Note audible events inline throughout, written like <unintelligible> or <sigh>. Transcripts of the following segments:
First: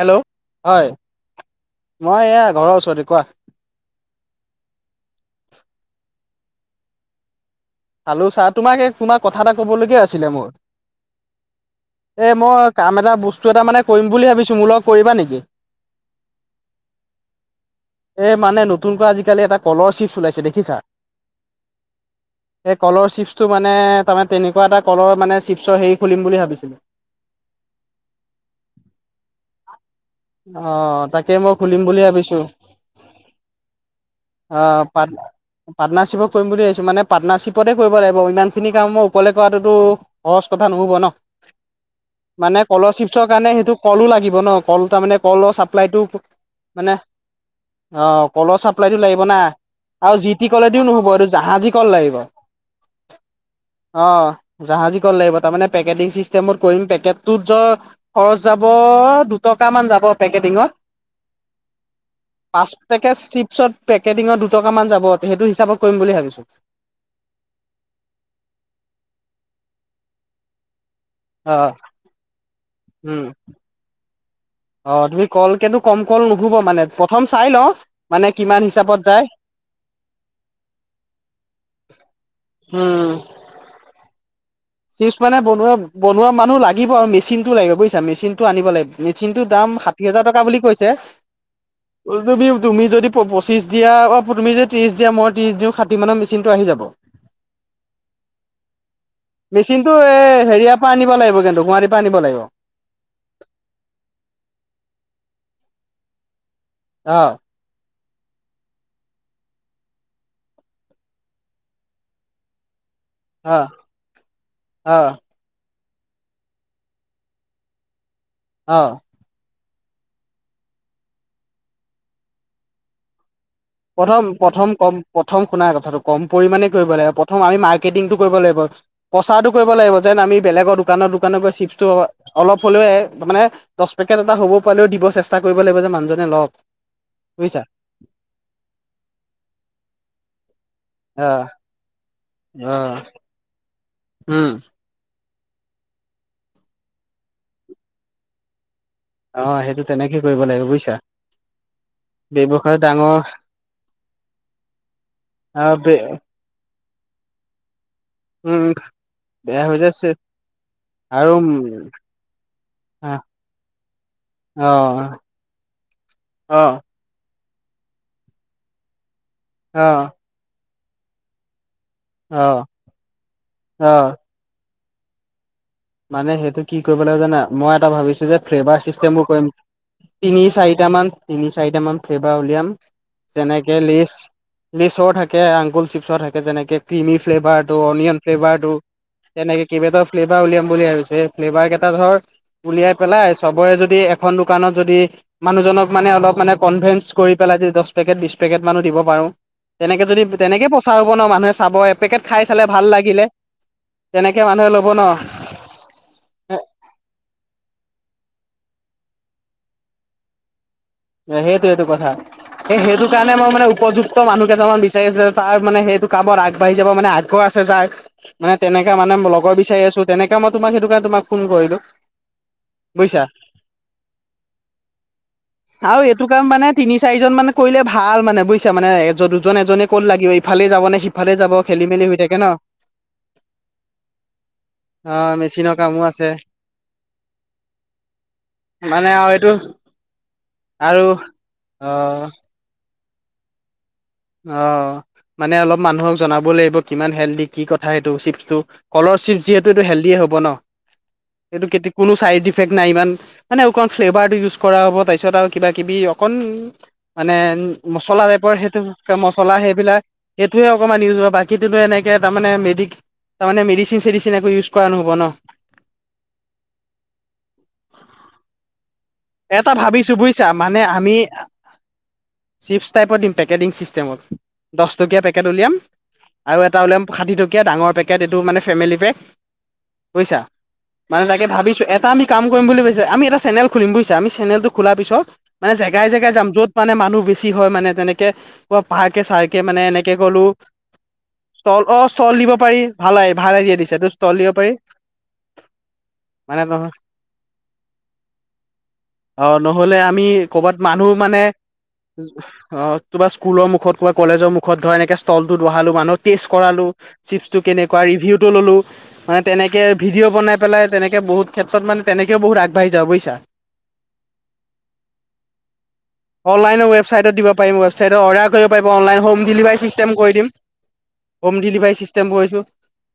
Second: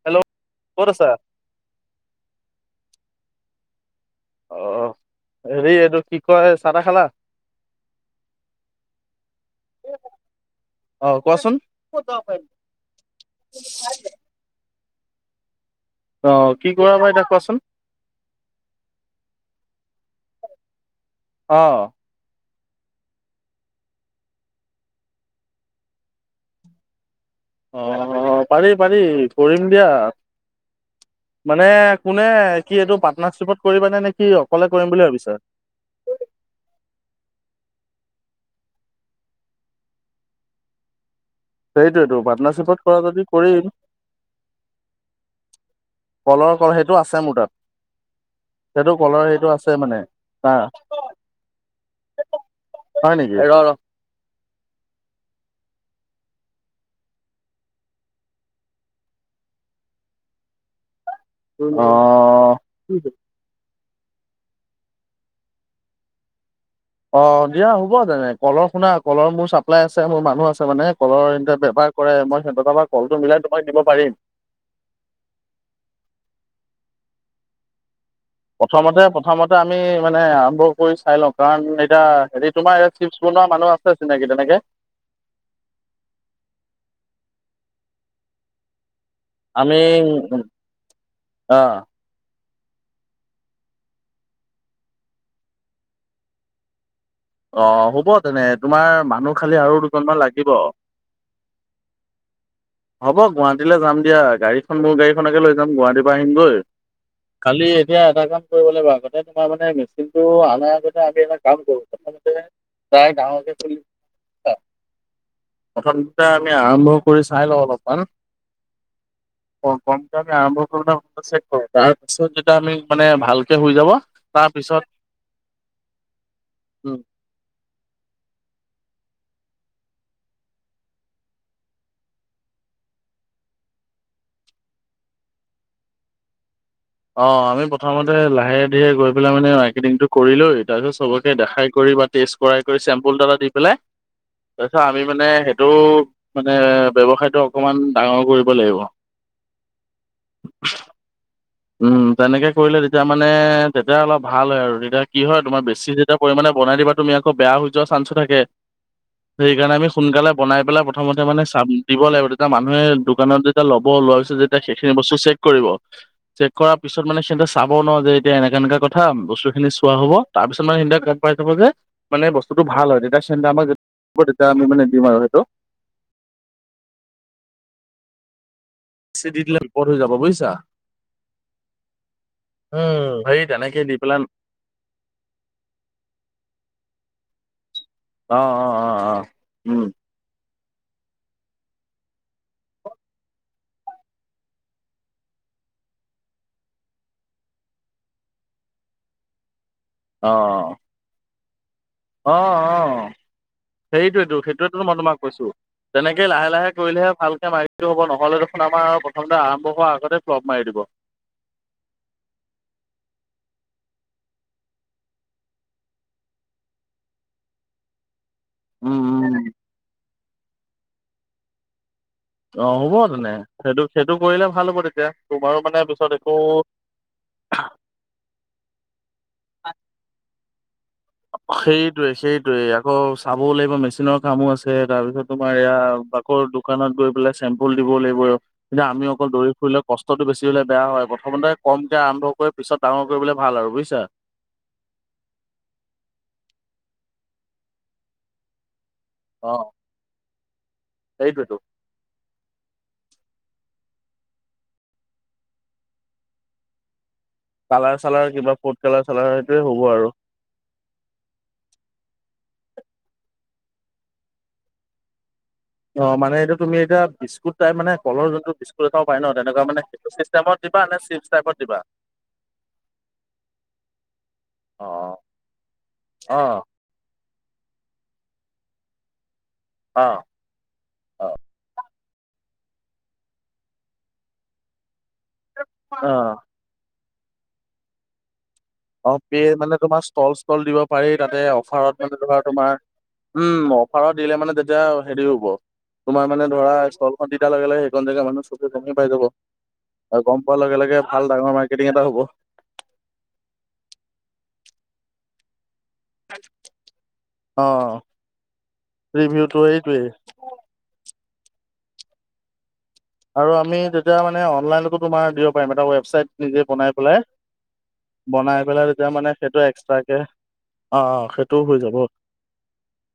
Hello, ক'ত হয়, আছা মই এয়া ঘৰৰ ওচৰতে কোৱা। অ', হেৰি এইটো কি কয়, চাহ তাহ খালা? খালো চাহ, তোমাক এই তোমাক কথা এটা কবলগীয়া আছিলে মোৰ। অ কোৱাচোন এ, মই কাম এটা বস্তু এটা মানে কৰিম বুলি ভাবিছোঁ, মোৰ লগত কৰিবা নিকি? অ কি কৰা বা এতিয়া কোৱাচোন এ, মানে নতুনকৈ আজিকালি এটা কলৰশ্বিপ <unintelligible> ইছে দেখিছা? অ'। এই কলৰ চিপছটো মানে, তাৰমানে তেনেকুৱা এটা কলৰ মানে চিপছৰ হেৰি খুলিম বুলি ভাবিছিলোঁ। অ', পাৰি, পাৰি কৰিম দিয়া। অ তাকে মই মানে খুলিম বুলি কোনে, ভাবিছো কি এইটো পাৰ্টনাৰশ্বিপত কৰিবানে নে, কি অকলে কৰিম বুলি ভাবিছা? পাটৰ্নাৰশিপক কৰিম বুলি ভাবিছো মানে পাটৰ্নাৰশ্বিপতে, কৰিব লাগিব ইমান খিনি কাম মই অকলে কৰাটোতো সহজ কথা নহ'ব ন। সেইটোয়েতো মানে পাৰ্টনাৰশ্বিপত কলৰ কৰা যদি চিপচৰ কাৰণে কৰিম সেইটো কলো লাগিব ন কল মানে কলৰ চাপ্লাইতো কলৰ কল মানে সেইটো আছে মোৰ তাত অ' কলৰ সেইটো চাপ্লাইতটো কলৰ লাগিব না সেইটো আছে মানে আৰু জি টি হা কলেওদি নহব এইটো জাহাজী কল লাগিব। হয় নেকি অ' জাহাজী কল লাগিব তাত। মানে পেকেটিং চিষ্টেমত কৰিম পেকেটত য খৰচ যাব দুট দুটামান যাব পেকেটিঙত অ পাঁচ পেকেট চিপছত। পেকেটিঙত দুটকা মান যাব সেইটো হিচাপত কৰিম বুলি ভাবিছো। অ দিয়া হ'ব তেনে কলৰ শুনা কলৰ মোৰ চাপ্লাই আছে মোৰ মানুহ আছে মানে। কলৰ অ ইহঁতে বেপাৰ কৰে মই সিহঁতৰ তাৰ পৰা কলটো উম মিলাই তোমাক দিব পাৰিম। অ' তুমি কলকেতো কম কল নুশুমাবা মানে প্ৰথম চাই লওঁ। মানে কিমান হিচাপত যায় প্ৰথমতে-প্ৰথমতে আমি মানে আৰম্ভ কৰি চাই লওঁ কাৰণ এতিয়া হেৰি তোমাৰ। কোনোবা মানুহ আছে চিনাকি তেনেকে। চুইচ মানে বনোৱা, বনোৱা মানুহ লাগিব আৰু মেচিনতটো লাগিব বুজিছা মেচিন টো আনিব লাগিব। মেচিনটোৰ দাম আমি ষাঠি হাজাৰ টকা বুলি কৈছে। আহ তুমি যদি পঁচিশ দিয়া অ' তুমি ত্ৰিশ দিয়া মই ত্ৰিশ দিওঁ ষাঠি মানত মেচিন টো আহি যাব। অ' হ'ব তেনে তোমাৰ মানুহ। খালি আৰু মেচিনটো এ দুজনমান লাগিব হেৰিয়াৰ পৰা আনিব লাগিব কিন্তু গুৱাহাটী পৰা আনিব লাগিব। হ'ব গুৱাহাটীলৈ যাম দিয়া গাড়ীখন মোৰ গাড়ী কে লৈ যাম গুৱাহাটীৰ পৰা আহিমগৈ অ কালি। এতিয়া এটা কাম কৰিব লাগিব আগতে। তোমাৰ মানে মেচিনটো অনাৰ আগতে আমি এটা কাম কৰো। প্ৰায় গ্ৰাহকে অ চল। অ প্ৰথম দুটা আমি আৰম্ভ কৰি চাই লওঁ অলপমান অ মক আমি আৰম্ভ কৰে কৰো তাৰপিছত যেতিয়া আমি মানে ভাল প্ৰথম প্ৰথম কম প্ৰথম শুনাৰ কথাটো কম পৰিমাণে কৰিব উম, লাগে। প্ৰথম আমি মাৰ্কেটিংটো কৰিব লাগিব। প্ৰচাৰো কৰিব লাগিব যেন আমি বেলেগৰ দোকানৰ দোকানৰ পৰা চিপটো অলপ হ'লেও মানে দহ পেকেট এটা হ'ব পেও দিব চেষ্টা কৰিব লাগিব যে মানুহজনে লওক। অ বুজিছা আমি প্ৰথমতে লাহে ধীৰে গৈ পেলাই মানে মাৰকেটিংটো কৰিলৈ। তাৰপিছত অ চবকে দেখাই কৰি বা টেষ্ট কৰাই অ কৰি চেম্পুল এটা দি পেলাই উম তাৰপিছত আমি মানে। এইেইটো মানে ব্যৱসায়টো অকমান ডাঙৰ কৰিব লাগিব অ সেইটো তেনেকে কৰিব লাগিব বুজিছা। উম তেনেকে কৰিলে ব্যৱসায় তেতিয়া ডাঙৰ মানে তেতিয়া অলপ ভাল হয় আৰু তেতিয়া কি হয় তোমাৰ আহ বেছি বে যেতিয়া পৰিমাণে জনাই দিবা তুমি আকৌ বেয়া হৈ যোৱা চান্সো থাকে। উম সেই বেয়া কাৰণে হৈ আমি যাইছে সোনকালে বনাই পেলাই প্ৰথমতে আৰু মানে উম চাব দিব লাগিব। তেতিয়া মানুহে অ দোকানত যেতিয়া ল'ব। ওলোৱা পিছত অ সেই বস্তখিনি চেক কৰিব। চেক অ কৰাৰ পিছত মানে সিহতে চাব ন যে এতিয়া এনেকা এনেককা কথা বস্তুখিনি চোৱা হ'ব অ তাৰ পিছত। কিছুমান চিন্তা গ পাই থাকাব যে মানে বস্তুতটো ভাল হয় তেতিয়া চিন্তা অ আমাৰ তেতিয়া আমি মানে। কিমাৰ হেয়তো। মানে সেইটো কি কৰিব লাগিব জানে মই এটা ভাবিছোঁ যে ফ্লেভাৰ চিষ্টেমো বেছি দি কৰিম দিলে বিপদ হৈ যাব তিনি বুজিছা চাৰিটামান তিনি চাৰিটামান ফ্লেভাৰ উলিয়াম সেই যেনেকে তেনেকে দি লেজ পেলাই লেচৰ থাকে আংগুল চিপছৰ থাকে যেনেকে ক্ৰিমি। টো ফেলভাৰটো অনিয়ন অ অ ফেলছভাৰটো অ অ তেনেকৈ উম কেবাটাও ফেললভাৰ উলিয়ায়। বুলি ভাবিছে ফ্লেভাৰ কেইটা ধৰ উলিয়াই পেলাই চবৰে যদি এখন দোকানত যদি মানুহজনক মানে অলপ মানে কনভিনস কৰি পেলাই। দচ পেকেট, বিচ্ছ পেকেট দিব পাৰো তেনেকে। অ তেনেকে অ প্ৰচাৰ হ'ব। চাব এপেকেট খাই অ', চালে অ ভাল লাগিলে তেনেকে সেইটোয়ে মানুহে সেইটোয়ে ল'ব মই ন তোমাক কৈছো। তেনেকেই লাহে লাহে কৰিলেহে ভালকে মাৰি। টো হ'ব নহ'লে দেখোন আমাৰ প্ৰথমতে আৰম্ভ হোৱাৰ আগতে প্লব মাৰি দিব। সেইটো এইটো কথা। সেই সেইটো কাৰণে মই মানে উপযুক্ত মানুহ কেইজনামমান বিচাৰিছো তাৰ মানে সেইটো কাম আগবাঢ়ি যাব মানে আগ্ৰহ আছে। য মানে তেনেকা উম মানে উম লগৰ বিচাৰি আছো তেনেককাে মই তোমাক সেইটো কাৰণে তোমাক ফোন কৰিলো অ হ'ব বুজিছা তেনে সেইটো সেইটো কৰিলে ভাল হ'ব তেতিয়া তোমাৰো। মানে আৰু পিছত এইটো কাম একো মানে তিনি চাৰিজন মানে কৰিলে ভাল মানে বুজিছে মানে এ দুজন এজনে ক'ত লাগিব ইফালে যাব নে সিফালে যাব খেলি মেলি সেইটোয়ে হৈ থাকে ন সেইটোয়ে আকৌ চাবও লাগিব মেচিনৰ কামো আছে তাৰপিছত অ তোমাৰ মেচিনৰ এয়া কামো আছে বাকৰ দোকানত গৈ পেলাই চেম্পুল দিব লাগিব। আৰু কিন্তু আমি মানে অকল আৰু দৌৰি এইটো ফুৰিলে কষ্টতটো বেছি। লে বেয়া হয় আৰু প্ৰথমতে অ কমকে আৰম্ভ কৰি পিছত ডাঙৰ কৰিবলৈ ভাল আৰু বুজিছা। অ মানে অলপ মানুহক জনাব লাগিব। কিমান হেল্ডি কি কথা সেইটো চিপছটো স্কলৰশ্বিপ অ যিহেতু এইটো হেল্ডিয়ে হ'ব ন সেইটোৱেতো এইটো কোনো চা ইফেক্ট নাই ইমান মানে অকণ ফ্লেভাৰটো ইউজ কৰা হ'ব। তাৰপিছত আৰু কিবা কিবি অকণ। মানে কালাৰ মছলা চালাৰ কিবা টাইপৰ ফুড সেইটো কালাৰ চালাৰ মছলা সেইটোৱে হ'ব সেইবিলাক আৰু সেইটোয়ে অকনমান ইউজ হয় বাকীতো এনেকে। তাৰ মে ম তাৰে মেডিচিন চেডিচিন একো ইউজ কৰা নহ'ব ন। অ মানে এইটো তুমি এতিয়া বিস্কুট টাই মানে কলৰ যোনটো বিস্কুট। এটাও পাই ন তেনেকুৱা এটা মানে সেইটো ভাবিছো বুজিছা চিষ্টেমত দিবা মানে নে আমি। চিপছ টাইপত দিবা চিপ্ছ টাইপৰ দিম পেকেটিং চিষ্টেমত অ দহটকীয়া পেকেট উলিয়াম। অ আৰু এটা ওলে ষাঠিটকী‌য়া তি ডাঙৰ পেকেট এইটো মানে ফেমিলি পেক অ বুজিছা মানে অ তাকে ভাবিছোঁ। টা আমি কাম কৰিম বুলি ভাবিছে, আমি এটা চেনেল খুলিম বুইছা? আমি চেনেলটো খোলা পিছত মানে অ জেগাই-জেগাই যাম, য'ত মানে মানুহ বেছি হয় মানে তেনেকে অ পে প-পাৰ্কে-চাৰ্কে মানে তোমাৰ এনেকে ষ্টল গ'লো, ষ্টল দিব পাৰি তাতে অফাৰত ষ্টল-অ', মানে ষ্টল ধৰা দিব তোমাৰ পাৰি। ভাল-আই-ভাল উম, অফাৰত দিলে মানে তেতিয়া হেৰি হ'ব তোমাৰ মানে ধৰা ষ্টলখন দি দিয়া লগে-লগে সেইকণ জেগা মানুহ চবে গমে অ', নহ'লে আমি ক'বাত মানুহ ভাল মানে, ডাঙৰ মাৰ্কেটিং এটা হ'ব। অ', তুবা স্কুল ৰ মুখত, ক'বাত কলেজৰ মুখত ধৰা এনেকে ষ্টলটো বহালো। মানুহক টেষ্ট কৰালো। চিপছ্টো অ', কেনেকুৱা? ৰিভিউটো ললোঁ। মানে ৰিভিউটো তেনেকে এইটোৱেই ভিডিঅ' বনাই পেলাই তেনেকে বহুত ক্ষেত্ৰত মানে তেনেকে বহুত আগবাঢ়ি যাওঁ, বুজিছা? আৰু আমি তেতিয়া মানে অনলাইনটো তোমাৰ দিব পাৰিম, এটা ৱেবছাইট নিজে অনলাইনৰ বনাই পেলাই। ৱেবছাইটত দিব পাৰিম ৱেবছাইটত বনাই অৰ্ডাৰ বনাই কৰিব পাৰিব পেলাই তেতিয়া অনলাইন মানে হোম সেইটো ডেলিভাৰী এক্সট্ৰা চিষ্টেম কে, কৰি দিম অ', অ', হোম সেইটো হৈ ডেলিভাৰী যাব। চিষ্টেম কৰিছোঁ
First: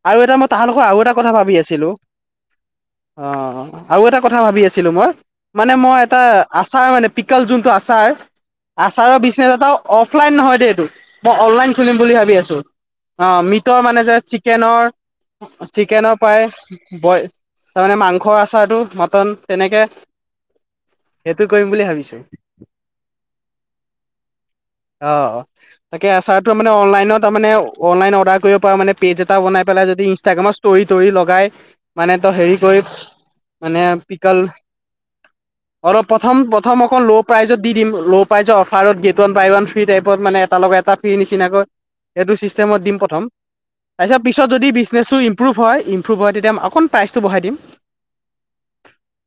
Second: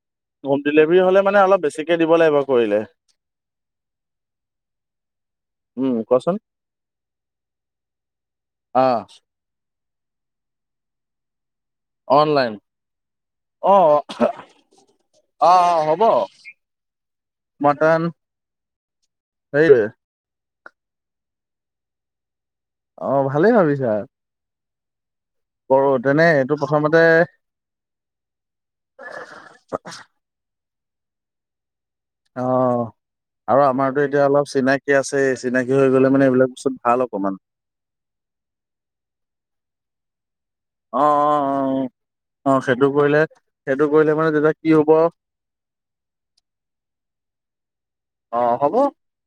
আৰু এটা মই হোম তাহাঁলোকৰ আৰু ডেলিভাৰী এটা হ'লে কথা মানে ভাবি অলপ আছিলোঁ বেছিকে দিব লাগিব কৰিলে। অ' আৰু এটা কথা ভাবি আছিলোঁ মই মানে উম, মই এটা কোৱাচোন আচাৰ মানে পিকল যোনটো আচাৰ অ', আচাৰৰ বিজনেছ এটা, অফলাইন নহয় দেই এইটো মই অনলাইন খুলিম বুলি ভাবি অনলাইন আছো। অ', মিটৰ অ', মানে যে চিকেনৰ অ হ'ব চিকেনৰ পায়, বইল তাৰমানে মটন মাংসৰ আচাৰটো, মটন তেনেকে সেইটোৱে সেইটো কৰিম বুলি ভাবিছো। অ', ভালেই ভাবিছা। অ', কৰো তাকে তেনে আচাৰটো এইটো মানে প্ৰথমতে অনলাইনত তাৰ মানে, অনলাইন অৰ্ডাৰ কৰিব পাৰ মানে, পেজ এটা বনাই পেলাই যদি ইনষ্টাগ্ৰামত ষ্টৰি, তৰি লগাই। মানে তই হেৰি অ', কৰি, আৰু মানে আমাৰতো এতিয়া পিকল অলপ চিনাকি আছে চিনাকি হৈ অলপ গ'লে মানে এইবিলাক বস্তুত প্ৰথম-প্ৰথম ভাল অকণ ল' অকমান প্ৰাইজত দি দিম, ল' প্ৰাইজৰ অফাৰত গেট ওৱান বাই ওৱান ফ্ৰী টাইপত মানে এটা লগত এটা অ', অ', ফ্ৰী নিচিনাকৈ, এইটো অ', অ', অ ছিষ্টেমত সেইটো দিম কৰিলে প্ৰথম। সেইটো কৰিলে তাৰছত মানে পিছত তেতিয়া যদি কি হ'ব বিজনেছটো ইমপ্ৰুভ হয়, ইমপ্ৰুভ হয়, তেতিয়া অকণ প্ৰাইচটো বঢ়াই দিম। অ, হ'ব।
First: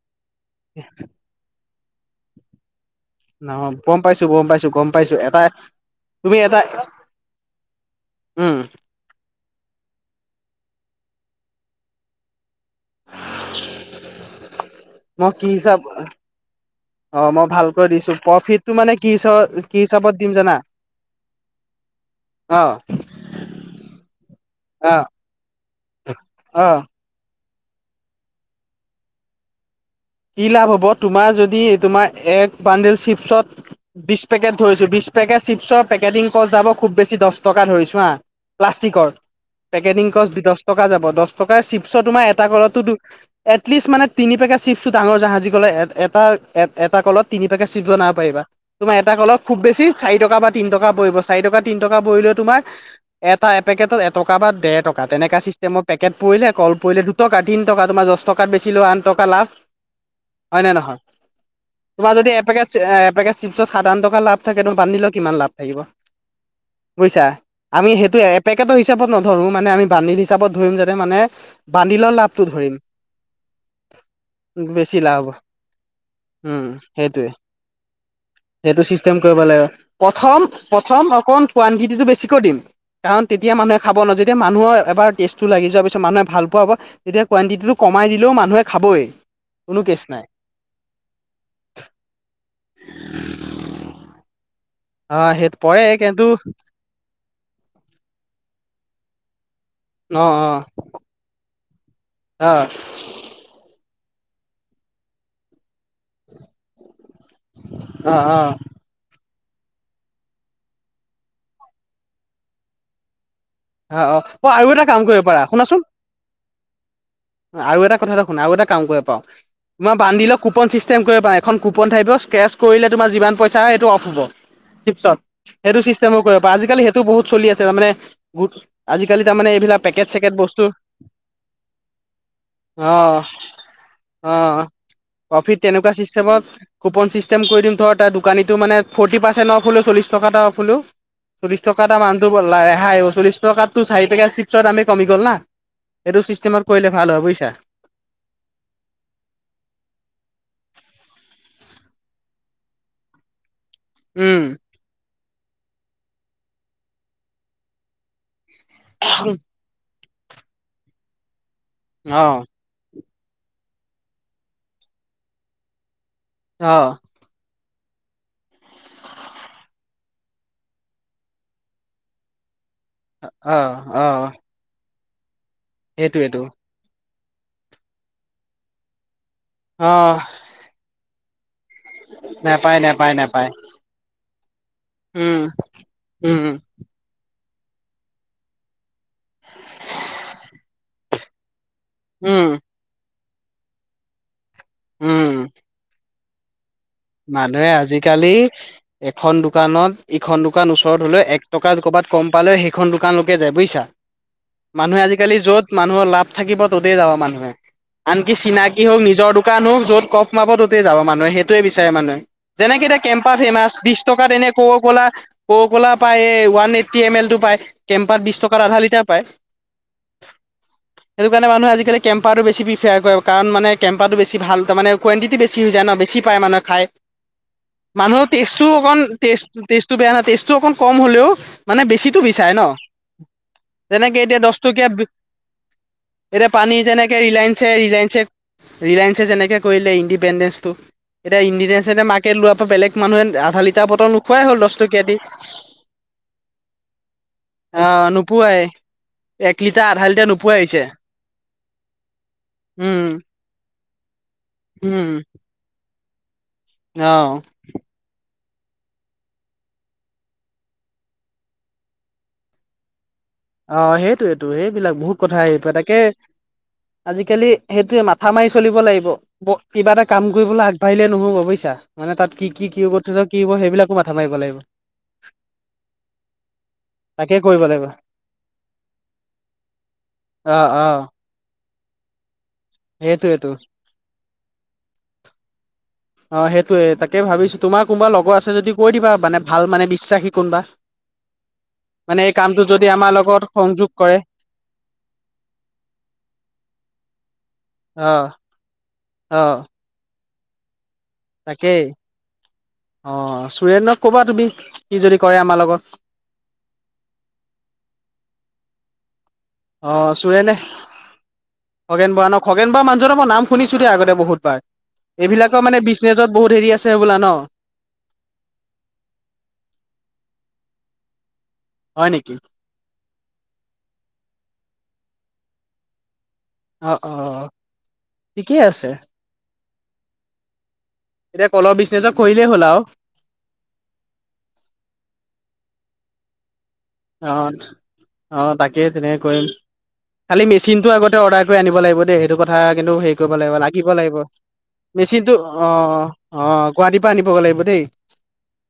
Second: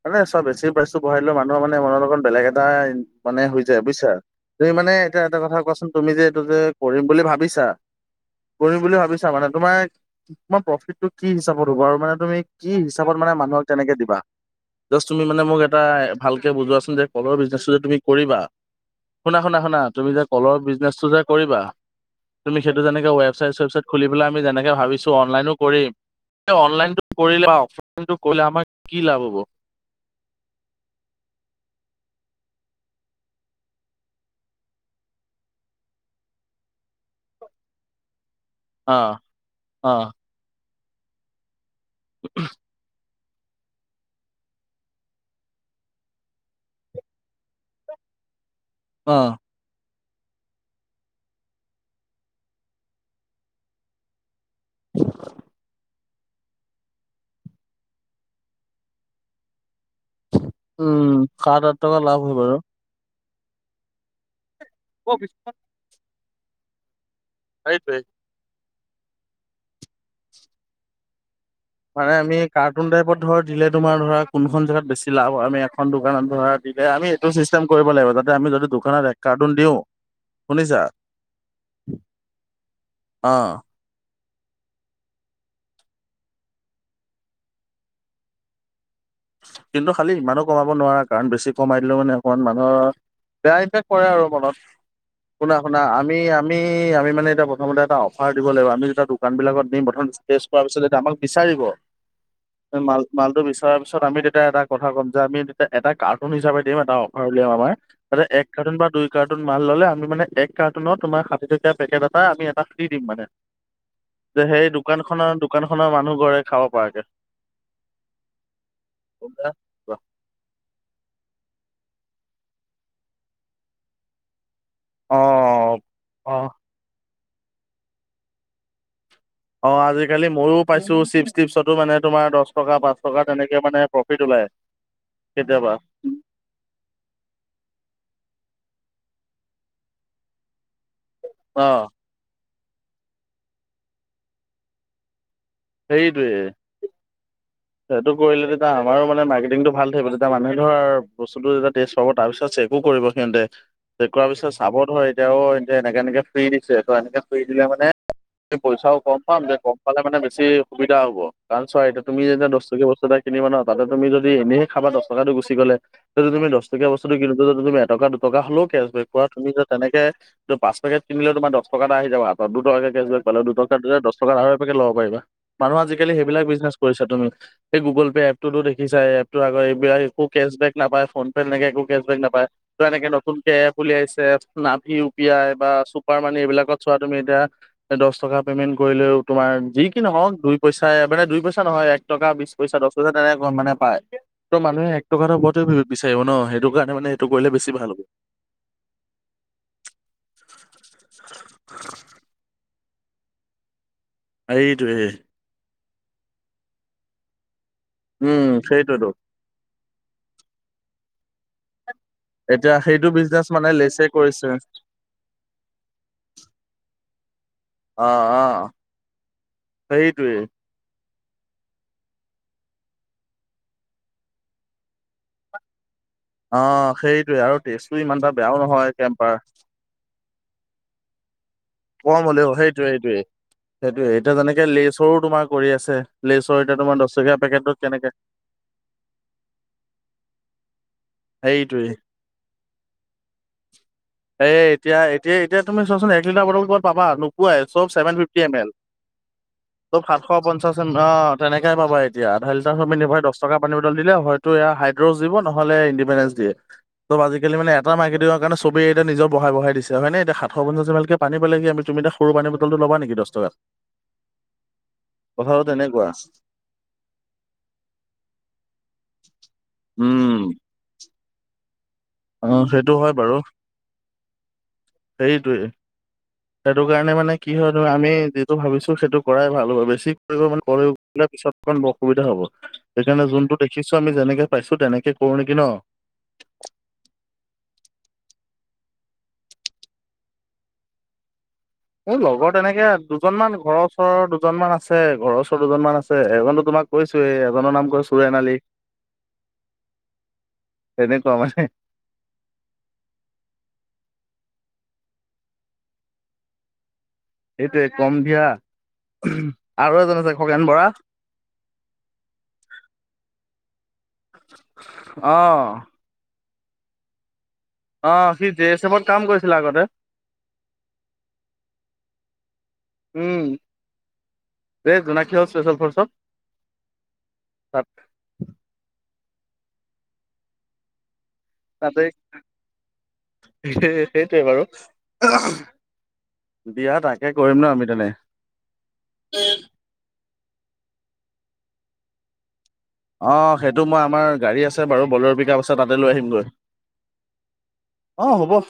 মানে চোৱা বেছি প্ৰাইচটো বঢ়াই দিলে মানুহৰ মানে মনত অকণ বেলেগ এটা ই মানে হৈ নহয় যায় গম বুইছা? পাইছো গম পাইছো তুমি গম মানে পাইছো এতিয়া এটা কথা কোৱাচোন, তুমি যে এইটো যে কৰিম বুলি ভাবিছা উম কৰিম বুলি ভাবিছা মানে? তোমাৰ, তোমাৰ প্ৰফিটটো কি হিচাপত হ'ব আৰু মানে তুমি কি হিচাপত মা মানুহক তেনেকে দিবা? যাষ্ট তুমি মই মানে কি মোক হিচাপ এটা ভালকে বুজোৱাচোন, যে অ', কলৰ মই বিজনেচটো যে ভালকৈ তুমি দিছো কৰিবা, প্ৰফিটটো মানে কি শুনা হিচাপ শুনা কি শুনা, তুমি হিচাপত যে দিম জানা কলৰ বিজনেচটো যে কৰিবা তুমি অ'। সেইটো যেনেকে ৱেবচাইট- চুৱেবচাইট খুলি পেলাই আমি যেনেকে অ', ভাবিছো অনলাইনো কৰিম অ', অনলাইনটো কৰিলে বা অফলাইনটো কৰিলে আমাৰ কি লাভ হ'ব? কি লাভ হ'ব, তোমাৰ যদি তোমাৰ এক বান্দেল চিপছত বিশ পেকেট ধৰিছো, বিশ পেকেট চিপছৰ পেকেটিং কষ্ট যাব, খুব বেছি দহ টকা ধৰিছোঁ হাঁ অ প্লাষ্টিকৰ, অ পেকেটিং খৰচ দছ টকা যাব, দছ টকাই চিপ চৰ তোমাৰ এটা কলতটো দু-এটলিষ্ট মানে তিনি পেকেট চিপচ চু ডাঙৰ জাহাজী ক'লে এটা-এট এটা কলত তিনি পেকেট চিপছ্ বনাব পাৰিবা। তোমাৰ এটা অ কলত খুব বেছি চাৰি টকা বা তিন টকা পৰিব, চাৰি টকা তিন টকা পৰিলে তোমাৰ এটা এপেকেটত এটকা কা বা ডেৰ টকা, তেনেকা চিষ্টেমত পেকেট পৰিলে, কল পৰিলে দুটকা, তিন টকা, তোমাৰ দছ টকাত বেচিলেও আঠ টকা লাভ হয় নে নহয়? উম সাত আঠ টকা তোমাৰ লাভ যদি হয় বাৰু এপেকেট চে-এ পেকেট চিপছ্ত সাত-আঠ টকা লাভ থাকে, তোমাৰ বাণ্ডেলত কিমান লাভ থাকিব? বুইছা? আমি সেইটোৱে সেটো এপেকেটৰ হিচাপত নধৰো, মানে আমি বাণ্ডেল হিচাপত ধৰিম যাতে মানে মানে বান্দিলৰ আমি লাভটো ধৰিম কাৰ্টুন টাইপত ধৰ দিলে তোমাৰ ধৰা কোনো এখন জেগাত বেছি লাভ হয়। আমি এখন দোকানত ধৰা উম দিলে, আমি এইটো সেইটোৱে চিষ্টেম কৰিব লাগিব, যাতে আমি যদি দোকানত এক কাৰ্টুন লে, দিওঁ প্ৰথম, শুনিছা প্ৰথম অকণ কুৱান্তিতিটো বেছিকৈ দিম, কাৰণ অ তেতিয়া মানুহে খাব ন' যেত যেতিয়া মানুহৰ এবাৰ টেষ্টটো লাগি যোৱাৰ পিছত মানুহে ভাল পোৱা হ'ব, তেয়া কুৱণ্টিটিটো কমাই দিলেও মানুহে খাবই। কোনো কিন্তু কেচ খালি নাই। ইমানো কমাব নোৱাৰা কাৰণ বেছি কমাই দিলও মানে অকণমান মান অ বেয়া ইমফেক্ট কৰে আৰু মনত অ সেই শুনা শুনা পৰে আমি কিন্তু আমি আমি মানে প্ৰথমতে এটা অফাৰ দিব লাগিব আমি যেতিয়া দোকানবিলাকত হে প্ৰথম অ ষ্টেজ অ কৰাৰ পিছতহে আমাক বিচাৰিব অ মালটো বিচাৰাৰ পিছত আমি তেতিয়া এটা কথা ক'ম যে আমি তেতিয়া এটা কাৰ তহুন হিচাপে দিম এটা অফাৰ উলিয়াম আমাৰ অ যাতে অ এক কাৰ্টুন বা দুই কাৰ্টুন সেইটোত মাল ললে আমি মানে এক কাৰ্টুনত তোমাৰ ষাঠি টকীয়া পেকেট এটা আমি এটা ফ্ৰী দিম মানে অ অ যে অ সেই আৰু এটা দোকান কাম কৰিব খনৰ পাৰা দোকান শুনাচোন খনৰ মানুহ ঘৰে খাব পৰাকে আৰু এটা কথা এটা শুনা আৰু এটা কাম কৰিব পাওঁ তোমাৰ বান্ধি লও কুপন চিষ্টেম কৰিব পাওঁ এখন কুপন কুপন থাকিব স্কেছ কৰিলে তোমাৰ যিমান পইচা আহে সেইটো অফ হ'ব অ তিপছত সেইটো চিষ্টেমো অ কৰিব আজিকালি সেইটো বহুত চলি আছে তাৰমানে বহুত আজিকালি তাৰমানে অ এইবিলাক পেকেট আজিকালি চেকেট মইও বস্তু পাইছো চিপছ টিপছতো মানে তোমাৰ দহ টকা অ পাঁচ টকা তেনেকে মানে প্ৰফিট অ ওলাই প্ৰফিট কেতিয়াবা তেনেকুৱা চিষ্টেমত কুপন চিষ্টেম কৰি দিম ধৰ তাত দোকানীটো মানে ফৰ্তি পাৰ্চনৰ ফুলো চল্লিশ টকা অফুলো অ চলিশ টকাটা মানটো বলে খাই অ চল্লিছ টকা টো চাৰি পেকেত চিপছৰ দামে কমি গ'ল না সেইটো সেইটোৱে চিষ্টেমত কৰিলে ভাল হয় বুজিছা সেইটো কৰিলে তেতিয়া আমাৰ মানে মাৰ্কেটিংটো ভাল থাকিব তেতিয়া মানুহে ধৰ বস্তুটো যেতিয়া টেষ্ট পাব তাৰ পিছত একো কৰিব সিহঁতে চেক কৰাৰ পিছত উম চাব ধৰ এতিয়াও এয়া এনেকে এনেকে ফ্ৰী দিছে ত এনেকে ফ্ৰী দিলে মানে পইচাও গম পাম যে গম পালে মানে বেছি সুবিধা হ'ব কাৰণ চোৱা এইটো তুমি অ যে টকীয়া বস্তু এটা কিনিব না তাতে তুমি যদি এনে খাবা দশ টকা টো গুচি গলে তে তুমি দশ টকীয়া অ', বস্তু কিনো যদি তুমি এটকা দুটকা হ'লেও কেচ বেক কৰা তুমি যে তেনেকে যে পাঁচ পেকেট কিনিলে তোমাৰ দহ টকাটা আহি যাব আ দুটাকে কেচ বেক পালা অ', দুটকা দহ অ', টকাত আৰু এক পেকড লব পাৰিবা মানুহ আজিকালি সেইটোৱেটো সেইবিলাক বিজনেছ কৰিছা তুমি এই গুগল পে' এপটোতো দেখিছাৱে এই এপটোৰ আগ এইবিলাক অ', একো কেচ বেক নাপাই ফোন পে একে একো কেচ বেক নাপায় ত নেপায়, এনেকে নেপায়, নতুন নেপায়। কেপ উলিয়াইছে নাভি ইউ পি উম, আই বা চুপাৰ মানি উম, এইবিলাকত চোৱা তুমি এতিয়া কৰিলেও তোমাৰ যি কি নহওঁক দুই পইচা মানে দুই পইচা নহয় এক টকা উম, বিশ পইচা দশ হাজাৰ তেনে কয় মানে পায় ত' মানুহে এক টকা উম, ওপৰত বিচাৰিব ন সেইটো কাৰণে মানে এইটো কৰিলে বেছি মানুহে ভাল হ'ব। আজিকালি এখন দোকানত ইখন দোকান ওচৰত হলেও এক টকা কবাট কম পালে সেইখন দোকানলৈকে যাই বুজিছা মানুহে সেইটোৱে আজিকালি য'ত মানুহৰ লাভ থাকিব ত'তেই যাব মানুহে আনকি উম চিনাকি হওঁক সেইটোৱেতো নিজৰ দোকান হওক য'ত। কফ মাব তোতেই যাব মানুহে সেইটোৱে বিচাৰে যাই মানে এতিয়া যেনেকে এতি সেইটো কেম্পা বিজনেচ মানে ফেমাচ বিশ লেচে টকাত কৰিছে। এনে কক কলা পায়ে ওৱান। ফিভটি এ মেল অ কেম্পাৰ বিশ টকাৰ অ আধা লিটাৰ পায় সেইটোৱে সেইটো কাৰনে মানুহে আজিকালি কেম্পাৰটো বেছি প্ৰিফয়াৰ কৰে কাৰণ মানে কেম্পাৰটো বেছি ভাল মানে কণ্টিটি বেছি যায় ন বেছি পায় সেয়াই অ মানুহে খাই সেইটোৱে আৰু টেষ্টটো ইমান মানুহৰ এটা বেয়াও টেষ্টো নহয় অকণ কেম্পাৰ। টেষ্টটো বেয়া নহয় টেষ্টটো অকণ কম হ'লেও মানে বেছিটো কম হ'লেও বিচাৰে ন সেইটোৱে সেইটোৱে সেইটোৱে যেনেকে এতিয়া দহটকীয়া লেচৰো তোমাৰ কৰি আছে এতিয়া লেচৰ পানী তোমাৰ দহ যেনেকে টকীয়া ৰিলায়েন্স পেকেটত কেনেকে ৰিলায়েঞ্চ ৰিলায়েঞ্চে যেনেকৈ কৰিলে ইণ্ডিপেণ্ডেন্ঞ্চটো এতিয়া সেইটোৱে ইণ্ডিনে মাকে লোৱাৰপ বেলেগ মানুহে আধা লিটাৰ বটল নুখোৱাই হল দহ টকীয়া দি টাৰ ব পাবা নোোৱাই চব আহ চভে ফিফম নোপোৱাই এল <unintelligible> এক লিটাৰ তব আধা লিটাৰ সাতশ নোপোৱাই পঞ্চাশ হৈছে অ' তেনেকে পাবা এতিয়া আধা লিটাৰ ফ্ৰমিলি উম দশ টকা পানী বটল এইডাল দিলেও হয় এয়া উম অ হয়তো <inaudible> চবেই এতিয়া নিজৰ বহাই বহাই দিছে হয় নে এতিয়া সাতশ পঞ্চাজনানকে পান পালে কি তুমি এতিয়া সৰু পানী বটলটো লবা নেকি দশ টকাত অ সেইটোৱেটো সেইবিলাক বহুত কথা হেৰীৰ কথাটো পৰা তাকে তেনেকুৱা আজিকালি সেইটোৱে মাথা মাৰি চলিব লাগিব ব কিবা এটা কাম উম কৰিবলৈ আগবাঢ়িলে নহ'ব বুজিছা মানে তাত কি অ কি সেইটো কি হয় বাৰু কি হব সেইবিলাকো মাথা মাৰিব লাগিব সেইটোৱে সেইটো কাৰণে মানে তাকে কি কৰিব হয় লাগিব তুমি আমি ভাবিছো সেইটো কৰাই ভাল হ'ব বেছি কৰিব অ মানে অ কলেও কিবা পিছত অকণ অসুবিধা হ'ব। সেইকাৰণে সেইটোয়েতো যোনটো দেখিছোঁ আমি যেনেকে পাইছো তেনেকে কৰো নেকি ন'? অ, সেইটোৱে তাকে ভাবিছো তোমাৰ কোনোবা লগৰ আছে যদি কৈ দিবা মানে ভাল মানে বিশ্বাসী কোনবা। মোৰ লগৰ তেনেকে আমাৰ লগত দুজনমান ঘৰৰ সংযোগ কৰে ওচৰৰ দুজনমান আছে ঘৰৰ ওচৰ দুজনমান আছে এজনতো তোমাৰ তোমাক কৈছোৱে এজনৰ নাম কৈ অ চুৰেন আলি অ', তেনেকুৱা মানে তাকেই অ, চুৰেনক কবা তুমি। সি যদি কৰে আমাৰ লগত। সেইটোৱে কম দিয়া। অ, আৰু এজন আছে চুৰেনে খগেন বৰা খগেন বৰা, ন খগেন বৰা মানুহজনৰ মই নাম শুনিছো দেই আগতে বহুতবাৰ এইবিলাকৰ অ'। মানে বিজনেচত বহুত হেৰি আছে বোলা ন! অ', সি জে এছ এফত কাম কৰিছিলে আগতে। হয় নেকি! উম, এই জোনাকী হল স্পেচেল ফৰ্চত। অ', অ', তাত ঠিকেই আছে। এতিয়া কলৰ তাতে বিজনেচত কৰিলেই হ'ল আৰু সেইটোৱে, সেইটোৱে বাৰু দিয়া তাকে আহ, কৰিম ন আমি তেনে। আহ তাকেই তেনেকে কৰিম। খালি মেচিন টো আগতে অৰ্ডাৰ কৰি আনিব লাগিব দে সেইটো কিন্তু হে অ কৰিব লাগিব, সেইটো লাগিব, মই লাগিব আমাৰ গাড়ী আছে বাৰু মেচিনতটো বলেৰ' পিক আপ আছে তাতে অঁ লৈ অঁ গুৱাহাটীৰ পৰা আনিব লাগিব। লাগিব দেই। অঁ হ'ব।